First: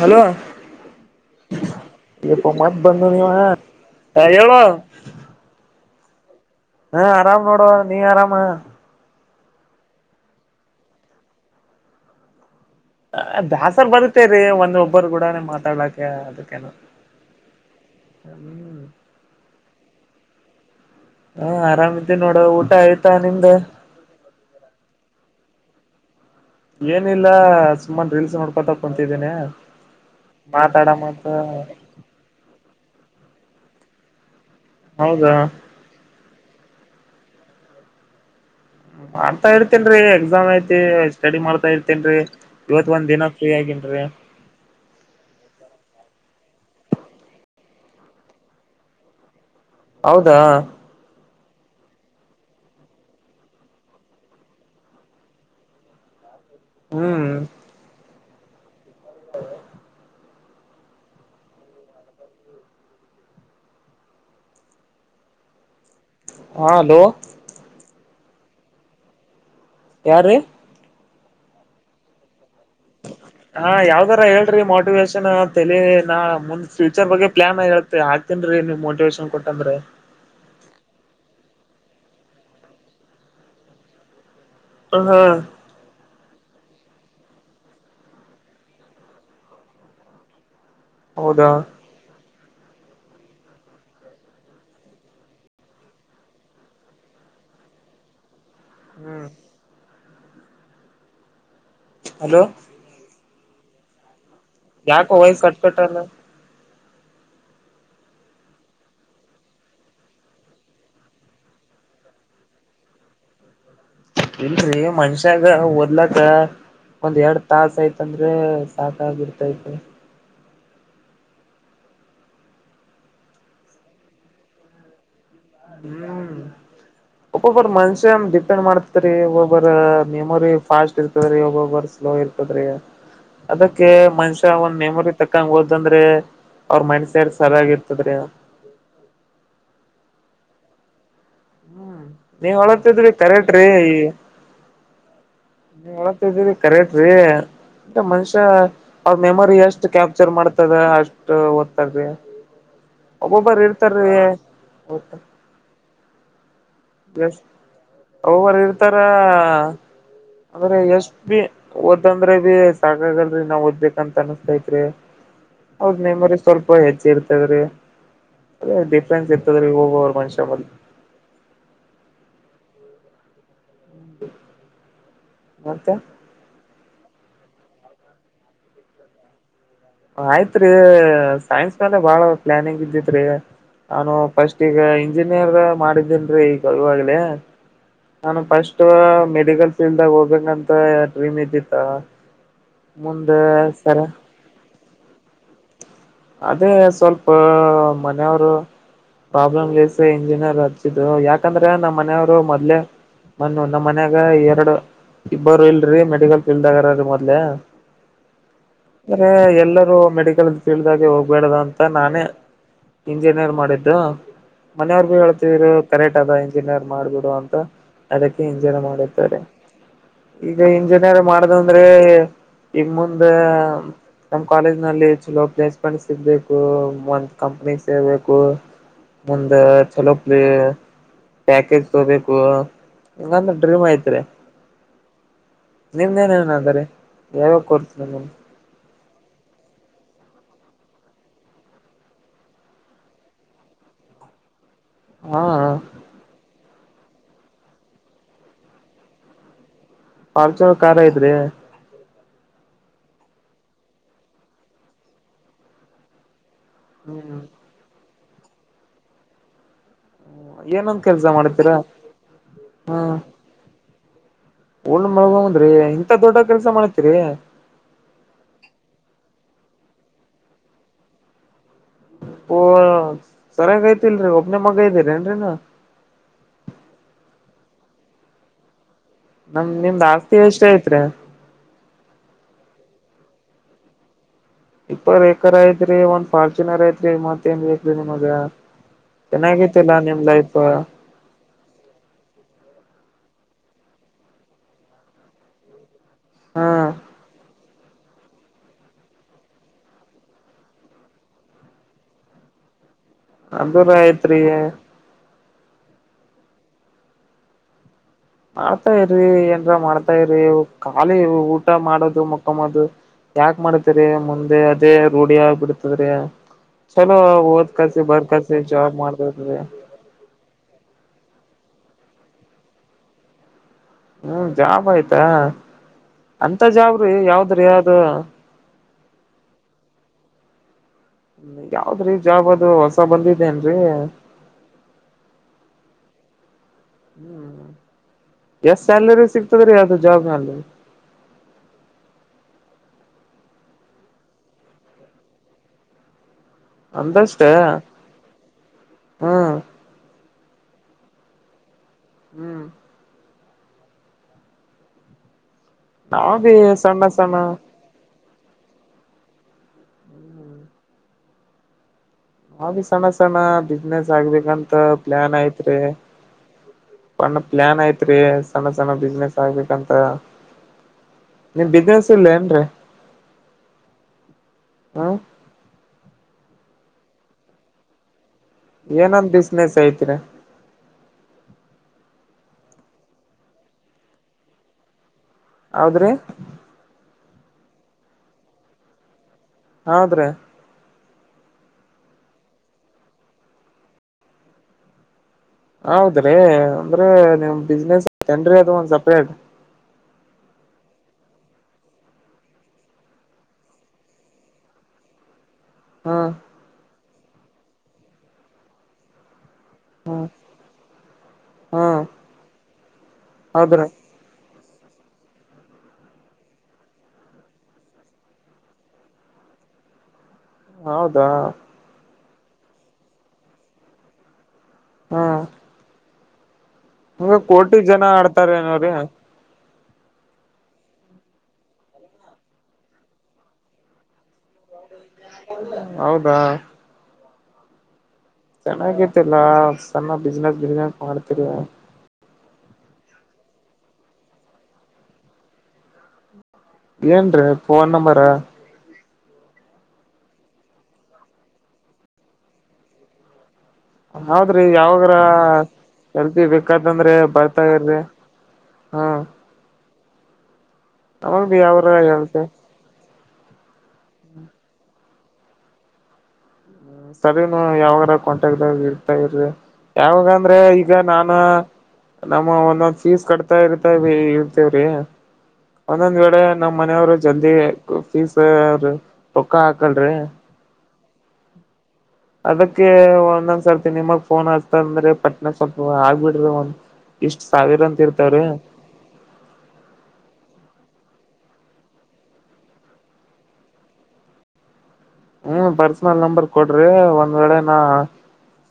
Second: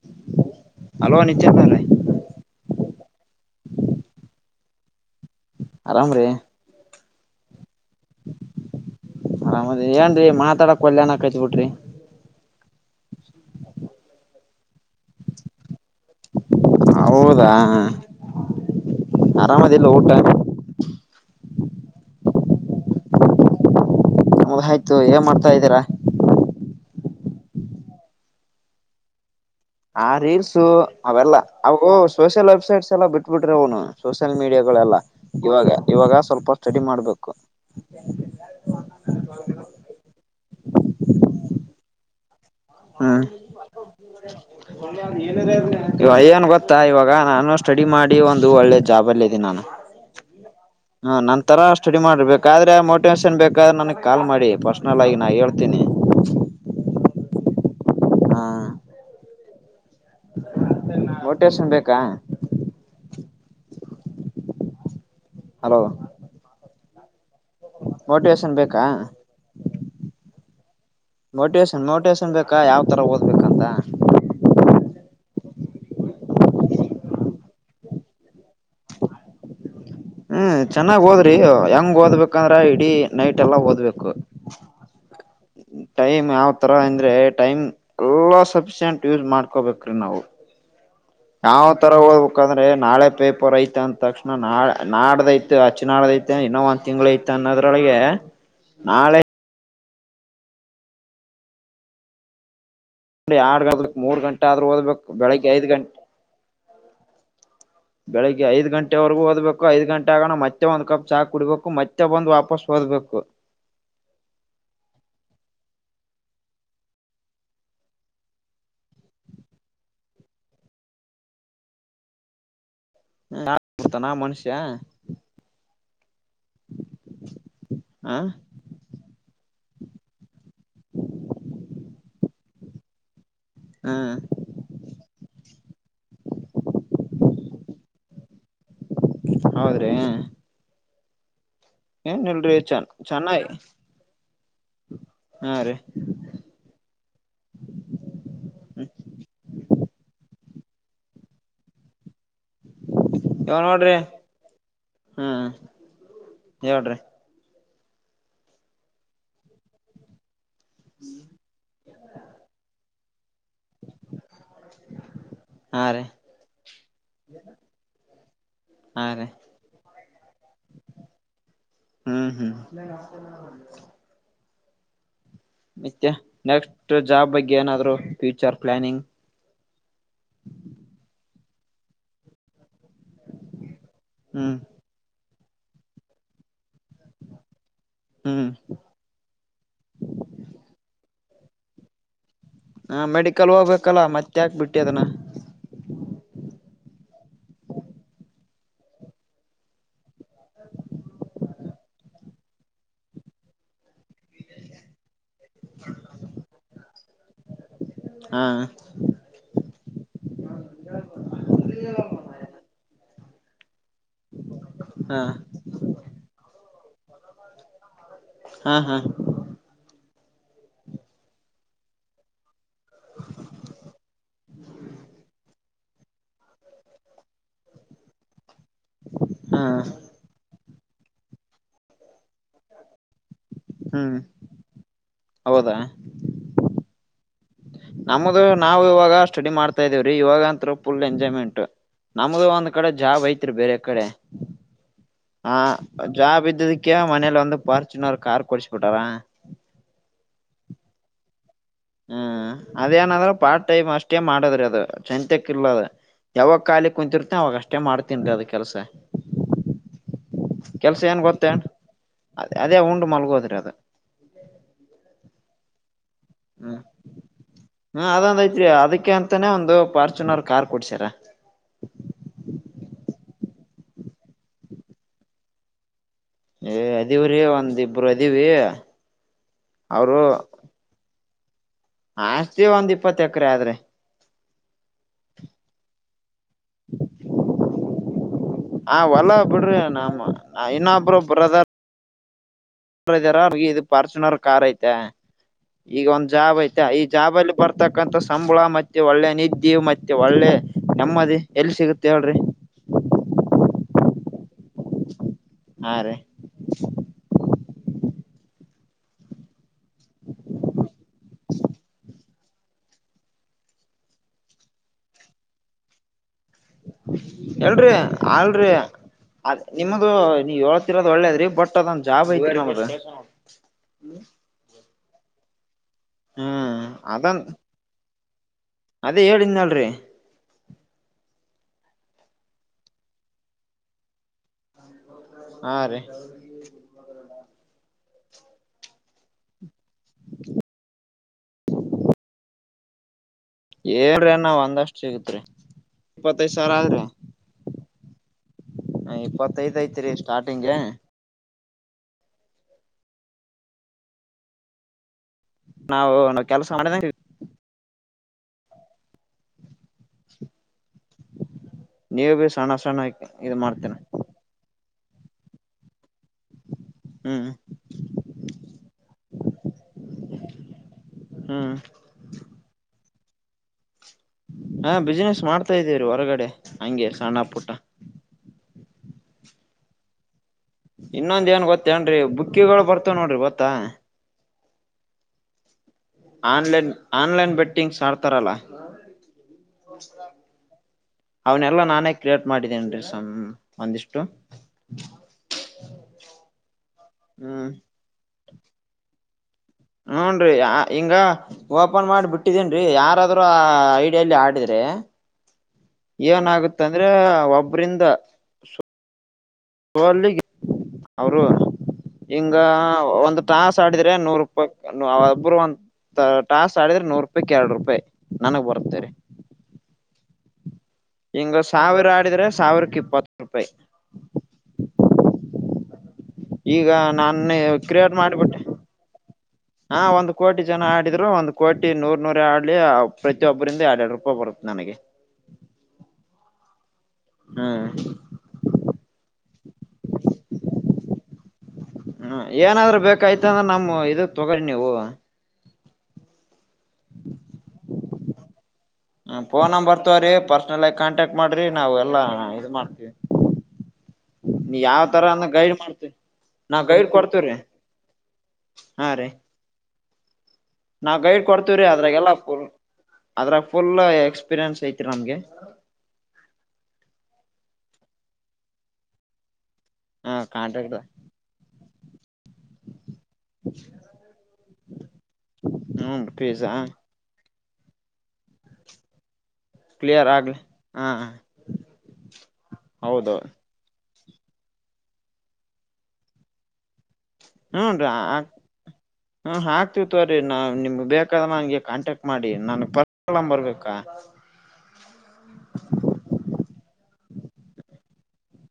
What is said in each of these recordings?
Hello hello ನಿತ್ಯನ್ ಅವ್ರೆ ಯಪ್ಪ ಮತ್ ಬಂದು ನೀವ.... ಹೇಳು ಆರಾಮ್ರೀ ಹಾ ಆರಾಮ್ ನೋಡುವ ನೀ ಆರಾಮ. ಆರಾಮದ ಏನ್ರರಿ ಮಾತಾಡಕ್ಕ ವಲ್ಲ ಅನ್ನ ಕತ್ತೀರಿ. ಬ್ಯಾಸರ್ ಬರುತ್ತೇರಿ ಒಂದ್ ಒಬ್ಬರು ಕೂಡನೇ ಮಾತಾಡ್ಲಾಕ. ಹೌದಾ ಆರಾಮದಿಯಿಲ್ಲ ಊಟ. ಹ ಆರಾಮದಿನಿ ನೋಡ ಊಟ ಆಯ್ತಾ ನಿಮ್ದ. ಹೌದ್ ಆಯ್ತು ಏನ್ ಮಾಡ್ತಾ ಇದ್ದೀರಾ. ಏನಿಲ್ಲ ಸುಮ್ಮನ್ ರೀಲ್ಸ್ ನೋಡ್ಕತಾ ಕುಂತಿದ್ದೇನೆ. ಆ ರೀಲ್ಸು ಅವೆಲ್ಲ ಅವು ಸೋಷಿಯಲ್ ವೆಬ್ಸೈಟ್ಸ್ ಎಲ್ಲ ಬಿಟ್ಬಿಟ್ರಿ ಅವನು. ಸೋಷಿಯಲ್ ಮೀಡಿಯಾಗಳೆಲ್ಲ ಹೌದಾ ಇವಾಗ ಇವಾಗ ಸ್ವಲ್ಪ ಸ್ಟಡಿ ಮಾಡ್ಬೇಕು. ಮಾಡ್ತಾ ಇರ್ತೇನ್ರರಿ ಎಕ್ಸಾಮ್ ಐತಿ ಸ್ಟಡಿ ಮಾಡ್ತಾ ಇರ್ತೇನ್ರರಿ. ಹ್ಮ್ ಇವಾಗ ಯ್ಯನ್ ಗೊತ್ತಾ ಇವಾಗ ನಾನು ಸ್ಟಡಿ ಮಾಡಿ ಒಂದು ಒಳ್ಳೆ ಜಾಬ್ ಅಲ್ಲ ಇದಿದ್ದೀನಿ ನಾನು. ಹೌದಾ ಹ ನನ್ ತರ ಸ್ಟಡಿ ಮಾಡ್ರಬೇಕಾದ್ರೆ ಮೋಟಿವೇಶನ್ ಬೇಕಾದ್ರೆ ನನಗ್ ಕಾಲ್ ಮಾಡಿ ಪರ್ಸನಲ್ ಆಗ ನಾ ಹೇಳ್ತೀನಿ. ಹ್ಮ್ ಹಾ ಹೌ ಮೋಟೇಶನ್ ಬೇಕಾ. ಹಲೋ ಹಾ ಹಲೋ. ಮೋಟಿವೇಶನ್ ಬೇಕಾ. ಯಾರ ರೀ. ಮೋಟಿವೇಶನ್ ಮೋಟಿವೇಶನ್ ಬೇಕಾ ಯಾವ. ಯಾವತಾರ ಓದಬೇಕು ಅಂತಾ. ಹಾ ಯಾವ್ದರ ಹ ಹೇಳಿ. ರೀ ಮೋಟಿವೇಶನ್ ತಲಿ ನಾ ಮುಂದ್ ಫ್ಯೂಚರ್ ಬಗ್ಗೆ ಪ್ಲಾನ್ ಹೇಳ್ತ ಹ ಆಗ್ತನ್ ರೀ ನೀವ್ ಮೋಟಿವೇಶನ್ ಕೊಟ್ಟ ಅಂದ್ರೆ. ಹ್ಮ್ ಚೆನ್ನಾಗ್ ಓದ್ರಿ ಹೆಂಗ್ ಓದ್ಬೇಕಂದ್ರ ಇಡೀ ನೈಟ್ ಎಲ್ಲ ಓದ್ಬೇಕು. ಹಾ ಟೈಮ್ ಯಾವ್ ತರ ಅಂದ್ರೆ ಟೈಮ್ ಎಲ್ಲಾ ಸಫಿಶಿಯಂಟ್ ಯೂಸ್ ಮಾಡ್ಕೋಬೇಕು ನಾವು. ಹೌದಾ ಯಾವ್ತರ ಓದಬೇಕು. ಅಂದ್ರೆ ನಾಳೆ ಪೇಪರ್ ಐತ ಅಂದ ತಕ್ಷಣ ನಾ ನಾಡ್ದೈು ಹಚ್ಚು ನಾಡ್ದಐತೆ ಇನ್ನೊ ಒಂದ್ ತಿಂಗಳ ಐತ್ ಅನ್ನೋದ್ರೊಳಗೆ.... ನಾಳೆ ಹ್ಮ್ ಹಲೋ ಡಿ ಆರ್ಡು ಗಂಟಕ್ಕೆ ಮೂರು ಗಂಟೆ ಆದ್ರೂ ಓದ್ಬೇಕು ಯಾಕೋ ವಯಸ್ ಬೆಳಗ್ಗೆ ಕಟ್ ಐದು ಗಂಟೆ. ಕಟ್ಟಲ್ಲ ಬೆಳಿಗ್ಗೆ ಐದ್ ಗಂಟೆವರ್ಗು ಒದ್ಬೇಕು ಐದ್ ಗಂಟೆಗಣ ಮತ್ತೆ ಒಂದ್ ಕಪ್ ಚಾ ಕುಡಿಬೇಕು ಮತ್ತೆ ಬಂದ್ ವಾಪಸ್ ಓದ್ಬೇಕು. ಇಳ್ರಿ ಮನ್ಷ್ಯಾಗ ಓದ್ಲಕಾ. ಒಂದ್ ಎರಡ್ ತಾಸ್ ಐತಂದ್ರೇ ಸಾಕಾಗಿರ್ತೈತೆ. [unintelligible] ನಾ ಮನುಷ್ಯ. ಹ್ಮ್ ಒಪ್ಪಬ್ಬರ್ ಮನ್ಷ್ಯ ಹ ಡಿಪೆಂಡ್ ಮಾಡ್ ತ್ರಿ ಒಬರಾ ಮೆಮೊರಿ ಫಾಸ್ಟ್ ಇರ್ತದ್ರಿ ಒಬ್ಬೊಬ್ಬರ್ ಸ್ಲೋ ಇರ್ತದ್ರಿ. ಅದಕ್ಕೆ ಹ್ಮ ಮನ್ಷ್ ತಾ ಅವ್ನ್ ಮೆಮೊರಿ ತಕ್ಕಂಗ್ ಹೋದಂದ್ರೆ ಅವ್ರ್ ಮೈಂಡ್ ಸೆಟ್ ಸರಿಯಾಗ್ ಇರ್ತದ್ರಿ. ಹೌದ್ರಿ. ಹ್ಮ್ ಏನ್ ಇಲ್ರಿ ನೀವ್ ಚ ಹೊಳತ್ತಿದ್ರಿ ಚೆನ್ನಾಗಿ ಕರೆಕ್ಟ್ರೀ. ಹಾ ರೀ ನಿ ಹೊಳತ್ತಿದಿದ್ ಕರೆಕ್ಟ್ರೀ [unintelligible] ಮನ್ಷ್ಯ. ಅವ್ರ್ ಮೆಮೊರಿ ಎಷ್ಟ್ ಕ್ಯಾಪ್ಚರ್ ಮಾಡ್ತದ ಅಷ್ಟು ಓದ್ತಾರೀ. ಇವ ಒಬ್ಬೊಬ್ಬರ್ ನೋಡ್ರಿ ಇರ್ತಾರೀ. ಹ್ಮ್ ಹೇಳ್ರಿ. ಎಸ್ ಅವ್ವರ್ ಇರ್ತಾರಾ. ಆದ್ರೆ ಎಷ್ಟ್ ಬಿ ಓದ್ಂದ್ರೆ ಬಿ ಸಾಕಾಗಲ್ರಿ ನಾವ್ ಓದ್ಬೇಕಂತ ಅನಿಸ್ತೈತ್ ತ್ರಿ ಹಾ ಅವ್ರ್ ರೀ ಮೆಮೊರಿ ಸ್ವಲ್ಪಾ ಹೆಚ್ ಇರ್ತದ್ರಿ. ಅದೇ ಹಾ ರೀ ಡಿಫ್ರೆನ್ಸ್ ಇರ್ತದ್ರಿ ಒಬೊಬರ್ ಮನ್ಷ್ಯ ಒಂದ್ ಹ್ಮ್ ಹ್ಮ. [inaudible] ಮೆತ್ಯ ನೆಕ್ಸ್ಟ್ ಜಾಬ್ ಬಗ್ಗೆ ಏನಾದ್ರು ಫ್ಯೂಚರ್ ಪ್ಲಾನಿಂಗ್. ಆಯ್ತ್ರಿ ಸೈನ್ಸ್ ಮೇಲೆ ಬಾಳ ಪ್ಲಾನಿಂಗ್ ಬಿದಿತ್ರಿ. ನಾನು ಹ್ಮ್ ಫಸ್ಟ್ ಈಗ ಇಂಜಿನಿಯರ್ ಮಾಡಿದಿನ್ನ್ರೀ ಈಗ್ [unintelligible] ನಾನು ಹ್ಮ್ ಫಸ್ಟ್ ಮೆಡಿಕಲ್ ಫೀಲ್ಡ್ಆಗ್ ಹೋಗ್ಬೇಕಂತ ಡ್ರೀಮ್ ಇದ್ದಿತ್ತ. ಹಾಂ ಮುಂದ ಮೆಡಿಕಲ್ ಸರ ಹೋಗ್ಬೇಕಲ್ಲ ಮತ್ಯಾಕ್ ಬಿಟ್ಟೆ ಅದುನ. ಅದೇ ಸ್ವಲ್ಪಾ ಮನೆಯವ್ರ್ ಪ್ರಾಬ್ಲಮ್ ಲೆಸ್ ಇಂಜಿನಿಯರ್ ಓದ್ಸಿದ್ದು ಯಾಕಂದ್ರೆ ನಮ್ ಮನೆಯವರ್ ಬ್ರೊ ಮೊದ್ಲೆೇ [unintelligible] ಮನ್ಯಾಗ ಎರಡು. ಇಬ್ಬರ್ ಇಲ್ರಿ ಮೆಡಿಕಲ್ ಫೀಲ್ಡ್ ಅಗಾರ ಮೊದ್ಲೇ. ಹಾಂ ಎ ಎಲ್ಲರೂ ಮೆಡಿಕಲ್ ಫೀಲ್ಡ್ ಅಲಿ ಹೋಗ್ಬೇಡ್ದಂತ ನಾನೇ ಇಂಜಿನಿಯರ್ ಮಾಡಿದ್ದು. ಮನೆಯವ್ರುಗು ಹಾ ಹೇಳ್ತಿದ್ರು ಕರೆಕ್ಟ್ ಅದ ಇಂಜಿನಿಯರ್ ಮಾಡ್ ಗುರು ಅಂತ. ಅದಕ್ಕೆ ಹಾ ಇಂಜಿನಿಯರ್ ಹಾ ಮಾಡುಂತಾರೆ ಈಗ ಇಂಜಿನಿಯರ್ ಮಾಡದ್ ಅಂದ್ರೇ. ಇನ್ ಮುಂದೇ ನಮ್ ಕಾಲೇಜ್ ನಲ್ಲಿ ಚಲೋ ಅಭ್ಯಸ್ ಡ್ ಸಿಗ್ಬೇಕು ಒಂದ್ ಕಂಪನಿ ಸೇರ್ಬೇಕು ಮುಂದ ಹಾ ಚಲೋ ಲೇ ಪ್ಯಾಕೇಜ್ ತಗೊಬೇಕೂ. ಹಂಗಂದ್ರ ಡ್ರೀಮ್ ಹ್ಮ್ ಐತ್ರಿ ಹೌದಾ ನಿಮ್ದ್ ಏನ ಏನಾದಾರೀ ಯಾವ್ ಯಾವ್ ನಮ್ದ್ ನಾವ್ ಈವಾಗ ಸ್ಟಡಿ ಮಾಡ್ತಾ ಇದೀವ್ರೀ ಇವಾಗ ಅಂತ್ರು ಫುಲ್ ಎಂಜಾಯ್ಮೆಂಟ್. ನಮಗು ಒಂದ್ ಕಡೆ ಜಾಬ್ ಐತ್ರಿ ಬೇರೆ ಕಡೆ. ಹಾ ಹಾಂ ಜಾಬ್ ಇದ್ದಿದಿಕ್ಕೆ ಮನೇಲ್ ಒಂದು ಪಾರ್ಚುನರ್ ಕಾರ್ ಕೊಡ್ಸಬಿಟಾರ. ಪಾರ್ಚುನರ್ ಕಾರ್ ಐತ್ರಿ. ಹ್ಮ್ ಅದೇನಂದ್ರೆ ಪಾರ್ಟ್ ಟೈಮ್ ಅಷ್ಟೇ ಮಾಡದ್ರೆ ಅದ್ ಚೆಂತಕ್ ಇಲ್ಲದ ಯಾವಾಗ್ ಕಾಲಿ ಕುಂತಿರ್ತಿತ್ನಿ ಹ್ಮ್ ಅವಾಗ ಅಷ್ಟೇ ಮಾಡ್ತೀನ್ ರಿ ಅದ ಕೆಲ್ಸ. ಏನಂದ ಕೆಲ್ಸ ಏನ್ ಗೊತ್ತೇನ್ ಮಾಡ್ತೀರಾ ಅ ಅದೇ ಉಂಡ್ ಮಲ್ಗೋದ್ರಿ ಅದ. ಲ್ ಮಳಗಂದ್ರಿ ಇಂತ ದೊಡ್ಡ ಕೆಲ್ಸ ಮಾಡತ್ತೀರಿ ಹಾ ಅದೊಂದ್ ಐತ್ ಅದಕ್ಕೆ ಅಂತಾನೇ ಒಂದು ಫಾರ್ಚುನರ್ ಕಾರ್ ಕೊಡ್ಸರ ಓ ಸರಯಾಗ ಐತಿಲ್ರರಿ ಒಬ್ಬನೇ ಮಗ ಇದ್ದೀರ ಏನ್ರೀ ನ ಏ ಅದೀವ್ರೀ ಒಂದ ಇಬ್ರು ಅದೀವಿ ನಮ್ ನಿಮ್ದ್ ಅವರು ಆಸ್ತಿ ಎಷ್ಟ ಐತ್ರಿ ಆಸ್ತಿ ಒಂದ್ ಇಪ್ಪತ್ತು ಎಕರೆ ಆದ್ರೆ ಇಪ್ಪರ್ ಏಕರ್ ಐತ್ರಿ ಒಂದ್ ಫಾರ್ಚುನರ್ ಐತ್ರಿ ಮತ್ತ ಏನ್ ಬೇಕ್ರೀ ನಿಮಗ ಹ ಹೊಲ ಬಿಡ್ರಿ ಚೆನ್ನಾಗೈತಿಲ್ಲಾ ನಾಮ ನಿಮ್ ಲೈಫ್ ಇನ್ನೊಬರು ಬ್ರದರ್ ಇದಾರ ಇ ಫಾರ್ಚುನರ್ ಕಾರ್ ಐತೆ ಈಗ ಒಂದ್ ಜಾಬ ಹಾ ಐತೆ ಈ ಜಾಬ ಅಲ್ಲಿ ಬರ್ ಇತಕ್ಕಂತಥ ಸಂಬಳ ಮತ್ತೆ ಒಳ್ಳೆ ನಿದ್ದೆ ಮತ್ತೆ ಒಳ್ಳೆ ನೆಮ್ಮದಿ ಎಲ್ಲಿ ಸಿಗುತ್ತೆ ಹೇಳ್ರಿ ಅ ಬಿರ ಆಯ್ತ್ರಿ ಹಾ ರೀ ಮಾಡ್ತಾ ಇ್ರ ಏನ್ರ ಮಾಡ್ತಾ ಇ್ರ ಖಾಲಿ ಊಟ ಮಾಡದು ಮುಕ್ಕಮ್ಮದು ಯಾಕ ಮಾಡತೇರಿ ಮುಂದೆ ಅದೇ ರೂಢಿಯ ಬಿಡ್ತದ್ರಿ ಚಲೋ ಓದ್ ಕಸಿ ಬರ್ ಕಸಿ ಜಾಬ್ ಮಾಡತರಿ ನಿಮಗ ನೀ ಏಳ್ತಿರೋದು ಒಳ್ಳೇದ್ರಿ ಬಟ್ ಅದೊಂದ ಜಾಬ್ ಐತಿ ನ ಹ್ಮ್ ಜಾಬ್ ಆಯ್ತಾ ಅಂತ ಹ್ಮ್ ಜಾಬ್ ಅದನ್ ಯಾವದ್ರೀ ಅವದು ಅದೇ ಹೇಳಿದನಲ್ರಿ ಯಾವ್ದ್ರಿ ಜಾಬ್ ಅದು ಹೊಸ ಬಂದಿದ್ದೇನ್ರರಿ ಹಾ ರೀ ಹ್ಮ್ ಎಷ್ಟ್ ಸ್ಯಾಲರಿ ಸಿಗ್ತದ್ರೀ ಯಾವ್ದ ಜಾಬ್ನಲ್ [inaudible] ಏ್ರ ಅ ನ ಒಂದಷ್ಟು ಸಿಗತ್ರಿ ಇಪ್ಪತ್ತೈದ್ ಸಾವಿರ ಆದ್ರಿ ಹ ಹ ಇಪ್ಪತ್ತೈದ ಐತಿರಿ ಸ್ಟಾರ್ಟಿಂಗ್ಗೆ ಹ್ಮ್ ನಾವು ನಾ ನಾವ್ ಭೀ ಕೆಲ್ಸ ಸಣ್ಣ ಮಾಡಿದಂಗ ಸಣ್ಣ ನೀವು ಬಿ ನಾವಿ ಸಣ್ಣ ಸಣ್ಣ ಇದ್ ಮಾಡ್ತೀನ ಬಿಸ್ನೆಸ್ ಆಗ್ಬೇಕಂತ ಪ್ಲಾನ್ ಐತ್ರಿ ಒಣ್ಣ ಹ್ಮ್ ಪ್ಲಾನ್ ಐತ್ರಿ ಸಣ್ಣ ಸಣ್ಣ ಬಿಸ್ನೆಸ್ ಆಗ್ಬೇಕಂತ ನೀನ್ ಹ್ಮ್ ಬಿಸ್ನೆಸ್ ಇಲ್ಲ ಏನ್ರಿ ಹಾ ಹ್ಮ್ ಬಿಸ್ ನನೆಸ್ ಮಾಡ್ತಾ ಇದೀವ್ರರಿ ಹೊರಗಡೆ ಹಂಗೆ ಸಣ್ಣ ಪುಟ್ಟ ಏನೊಂದ್ ಬಿಸ್ಸ್ ಐತಿ ರಾ ಇನ್ನೊಂದ ಏನ್ ಗೊತ್ತೇನ್ರೀ ಬುಕ್ಕಿಗಳು ಬರ್ತಾವ ನೋಡ್ರಿ ಗೊತ್ತಾ ಹೌದ್ರಿ ಆನ್ಲೈನ್ ಆನ್ಲೈನ್ ಬೆಟ್ಟಿಂಗ್ಸ್ ಆಡ್ತಾರಲ್ಲ ಹೌದ್ರಿ ನಮಸ್ಕಾರ ಅವನ್ನಲ್ಲಾ ನಾನೇ ಕ್ರಿಯೇಟ್ ಮಾಡಿದ್ದೇನ್ ರರಿ ಸ ಒಂದಿಷ್ಟು ಹೌದ್ರಿ ಅಂದ್ರೆ ನಿಮ್ ಹ್ಮ್ ಬಿಸ್ನೆಸ್ ಜನ್ ಅದು ಒಂದ್ ಸಪ್ರೇಟ್ ಹೂನ್ರಿ ಆ ಹಿಂಗ ಓಪನ್ ಮಾಡಿ ಬಿಟ್ಟಿದೇನ್ ಯಾರಾದ್ರೂ ಆ ಐಡಿಯಲ್ಲಿ ಆಡಿದ್ರೆ ಹ್ಮ್ ಏನ ಆಗುತ್ತ ಅಂದ್ರೆ ಒಬ್ಬ್ರಿಂದ ಹ್ಮ್ ಅವರು ಹಾ ಹಿಂಗ ಒಂದು ಟಾಸ್ ಹೌದ್ರಿ ಆಡಿದ ನೂರು ರೂಪಾಯ ಒಬ್ಬರು ಒ ಟಾಸ್ ಆಡಿದ್ರೆ ನೂರು ರೂಪಾಯಿ ಎರಡು ರೂಪಾಯಿ ನನಗ್ ಬರ್ತೇರಿ ಹೌದಾ ಹಿಂಗ ಸಾವಿರ ಆಡಿದ್ರೆ ಸಾವಿರಕ್ಕ್ ಇಪ್ಪತ್ತ್ ರೂಪಾಯಿ. ಹಾ ಈಗ ನಾನೇ ಕೋಟಿ ಜನ ಕ್ರಿಯೇಟ್ ಆಡ್ತಾರ ಮಾಡ್ಬಿಟ್ಟೆ ಏನೋರೀ. ಹಾ ಒಂದ್ ಕೋಟಿ ಜನ ಆಡಿದ್ರು ಒಂದು ಕೋಟಿ ನೂರ್ ನೂರೆ ಆಡ್ಲಿ ಪ್ರತಿಯೊಬ್ಬರಿಂದ ಎರಡೆರಡು ರೂಪಾಯಿ ಬರುತ್ತ ನನಗೆ. ಹೌದಾ ಹ್ಮ್ ಚೆನ್ನಾಗೈತಿಲ್ಲಾ ಸಣ್ಣ ಬಿಸ್ನೆಸ್ ಗಿಸ್ನೆಸ್ ಮಾಡ್ತಿರಿ. ಹ್ಮ ಏನಾದ್ರೂ ಬೇಕಾಯ್ತು ಅಂದ್ರೆ ನಮ್ಮ್ ಇದು ತೊಗೊಳ್ಳಿ ನೀವು. ಏನ್ರೀ ಫೋನ್ ನಂಬರ? ಹ ಫೋನ್ ನಂಬರ್ ತೋರಿ ಪರ್ಸ್ನಲ್ ಆಗಿ ಕಾಂಟ್ಯಾಕ್ಟ್ ಮಾಡ್ರಿ ನಾವ್ ಎಲ್ಲ ಇದ್ ಮಾಡ್ತೀವಿ. ಹೌದ್ರಿ ನೀ ಯಾವ್ ಯಾವಾಗರ ತರಂದ ಗೈಡ್ ಮಾಡ್ತೀವಿ ಎಲ್ಪಿ ನಾವ ಗೈಡ್ ಬೇಕಾದಂದ್ರೆ ಕೊಡ್ತೇವ್ರೀ. ಬರ್ತಾ ಇರ್ರಿ ಹಾ ರೀ ನಾವ್ ಗೈಡ್ ಅವಾಗ ಬಿ ಕೊಡ್ತೇವ್ರೀ ಯಾವಾರ ಅದ್ರಾಗೆಲ್ಲ ಹೇಳ್ತೆ ಫುಲ್ ಅದ್ರಾಗ ಫುಲ್ ಎಕ್ಸ್ಪೀರಿಯನ್ಸ್ ಐತ್ರಿ ನಮ್ಗೆ. ಸರಿ ನೀವ್ ಯಾವಾಗ ಕಂಟ್ಯಾಗ್ದಾಗ ಇರ್ತಾ ಇರಿ ಯಾವಾಗ ಹ ಅಂದ್ರೆ ಈಗ ಕಾಂಟ್ರಾಕ್ಟ್ ನಾ ಮ್ಮ ಒಂದೊಂದ್ ಫೀಸ್ ಕಟ್ತಾ ಇರ್ತ ಇರ್ತೇವ್ರಿ. ಹ್ಮ ಒಂದೊಂದ್ ವೇಳೆ ಫೀಸಾ ನಮ್ಮ್ ಮನೆಯವ್ರು ಜಲ್ದಿ ಫೀಸ್ ಅವ್ರು. ಒಕ್ಕಾ ಕ್ಲಿಯರ್ ಆಗ್ಲಿ ಹಾ ಅದಕ್ಕೆ ಹೌದೌದು ಒಂದೊಂದ್ ಸರ್ತಿ ನಿಮಗ್ ಫೋನ್ ಹಚ್ತ ಅಂದ್ರೆ ಪಟ್ನ ಸ್ವಲ್ಪ ಆಗ್ಬಿಡ್ರೆ ಒಂದ್. ಇಷ್ಟ್ ಸಾವಿರ ಹೂಂ ಅಂತ ರ ಆ ಇರ್ತವ್ರಿ ಹ ಹಾಕ್ತಿವ್ ತೋಗೊರಿ ನಾ ನಿಮ್ಗ್ ಬೇಕಾದಂಗೆ ಕಾಂಟ್ಯಾಕ್ಟ್ ಮಾಡಿ ನನ್ ಪರ್ಸನಲ್ನಂಬರ್ಬೇಕಾ? ಹ್ಮ್ ಪರ್ಸನಲ್ ನಂಬರ್ ಕೊಡ್ರಿ ಒಂದ್ ವೇಳೆ ನಾ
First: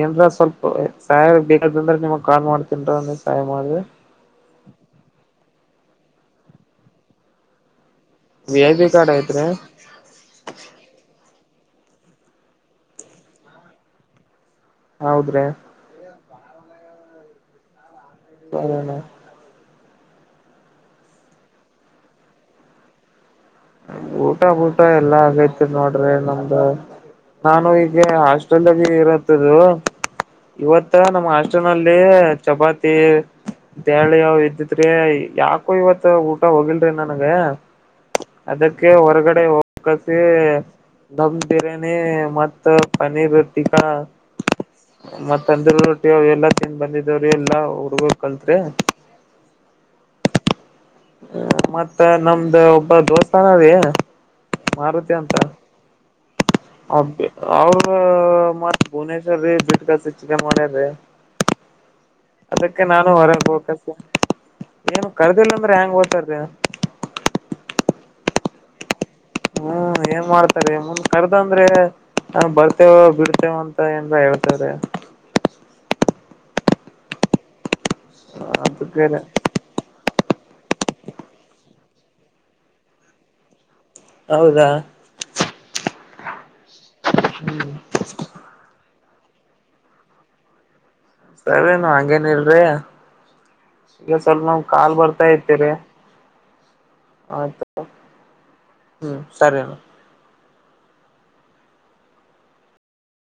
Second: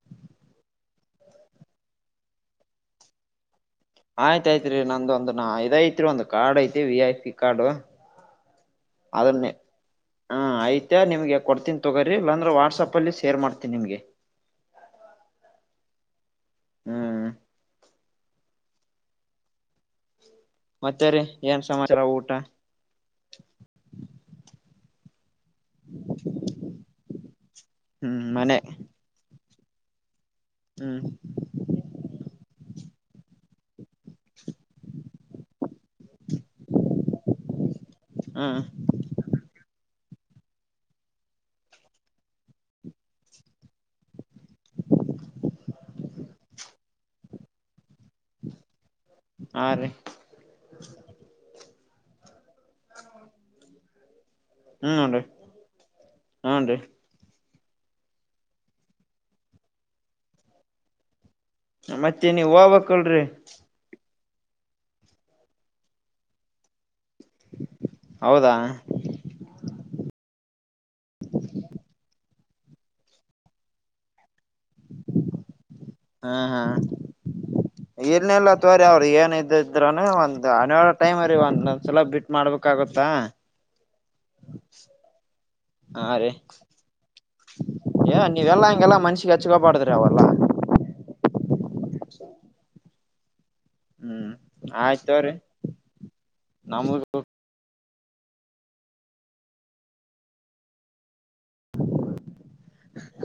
ಏನ್ರ ಸ್ವಲ್ಪ ಸಹಾಯ ಬೇಕಾದಂದ್ರೆ ನಿಮಗ್ ಕಾಲ್ ಮಾಡ್ತನ್ರ ನೀ ಸಹಾಯ ಮಾಡ್ರಿ. ಆಯ್ತಾಯ್ತ್ ರಿ ನಂದ ಒಂದ ನ ಇದೖತ್ರಿ ಒಂದ್ ಕಾರ್ಡ್ ಐತಿ V I P card. V I P card ಐತ್ರಿ? ಹಾ ಐಯ್ತೆ ನಿಮ್ಗೆ ಕೊಡ್ತೀನಿ ತೊಗೋರಿ ಇಲ್ಲಾಂದ್ರೆ ವಾಟ್ಸಾಪಲ್ಲಿ ಶೇರ್ ಮಾಡ್ತೀನಿ ನಿಮ್ಗೆ. ಹೌದ್ರಿ. ಹ್ಮ್ ಅದ [unintelligible] ಮತ್ತರೀ ಏನ್ ಸಮಾಚಾರ ಊಟ? ಊಟ ಗೂಟ ಎಲ್ಲಾ ಆಗೈತಿ. ನೋಡ್ರೀ ನಮ್ದು ನಾನು ಈಗ ಹ್ಮ್ ಮನೆ ಹಾಸ್ಟೇಲ್ಲಗಿ ಇರತ್ತದು. ಹ್ಮ್ ಇವತ್ತು ನಮ್ಮ್ ಹಾಸ್ಟೇನಲ್ಲಿ ಚಪಾತಿ. ಬ್ಯಾಳಿ ಯಾವ್ ಇದ್ದತ್ರಿ ಯಾಕೊ ಇವತ್ ಊಟ ಹೋಗಿಲ್ರಿ ನನ್ಗೆ. ಹ್ಮ್ ಅದಕ್ಕೆ ಹೊರ್ಗಡೆ ಒಪ್ಕತಿ ಧಮ್ ಬಿರ್ಯಾನಿ ಮತ್ತು ಪನೀರ್ಟಿಕಾ. ಮತ್ತ ತಂದೂರ್ ರೊಟ್ಟಿ ಎಲ್ಲಾ ತಿನ್ ಬಂದಿದವ್ರಿ ಎಲ್ಲಾ ಹುಡ್ಗ ಕಲ್ತೇ. ಹಾ ರೀ ಹ ಮತ್ತ ನಮ್ದ ಒಬ್ಬ ದೋಸ್ತಾನ ರೀ. ಹ್ಮೂನ್ರೀ ಹ್ಞೂನ್ರೀ. ಬ ಅವ್ರು ಮತ್ ಭುವನೇಶ್ವರ್ ರೀ ಬಿಟ್ಕ [unintelligible] ಮತ್ತೆ ನೀವ್ ಅದಕ್ಕೆ ನಾನು ಹೋಗ್ಬೇಕಲ್ರಿ ಹೊರಗ್ ಹೋಗ್ ಏನು ಕರ್ದಿಲ್ಲ ಅಂದ್ರೆ ಹ್ಯಾಂಗ್ ಹೋಯ್ತದ್ದಿ. ಹೌದಾ ಹ್ಮ್ ಏನ್ ಮಾಡ್ತಾರೆ ಮುನ್ ಕರ್ದ ಅಂದ್ರೆ ಹಾ ಬರ್ತೆೇವ ಬಿಡ್ತೇವ ಅಂತ ಏನ್ರ ಹೇಳ್ತ್ರ ಹ್ಮ್ ಹ್ಮ್ ಇನೆಲ್ಲ ತತ್ಅವ್ರಿ ಅದಕ್ಕೆೇರೆ ಏನ ಇದ್ದ ಇದ್ರ ಒಂದ್ ಹನ್ನೆರಡು ಟೈಮ ರೀ ಒಂದೊಂದ್ ಸಲ ಬಿಟ್ ಮಾಡ್ಬೇಕಾಗುತ್ತಾ ಹೌದಾ ಹಾ ರೀ ಹ್ಮ್ ಏ ನೀವೆಲ್ಲಾ ಹಂಗೆಲ್ಲಾ ಮನ್ಸಿಗೆ ಅಚ್ಚುಕೋಪಾಡದ್ರಿ ಅವಲ್ಲಾ ಸರಿನು ಹಾಗಂಗೇನ ಇಲ್ರಿ ಈಗ ಹ್ಮ್ ಸ್ವಲ್ಪ ನಾವ್ ಕಾಲ್ ಬರ್ತಾ ಇತಿರಿ ನಮಗೆ ಆಯತ ಹ್ಮ ಸರಿನಾ [unintelligible]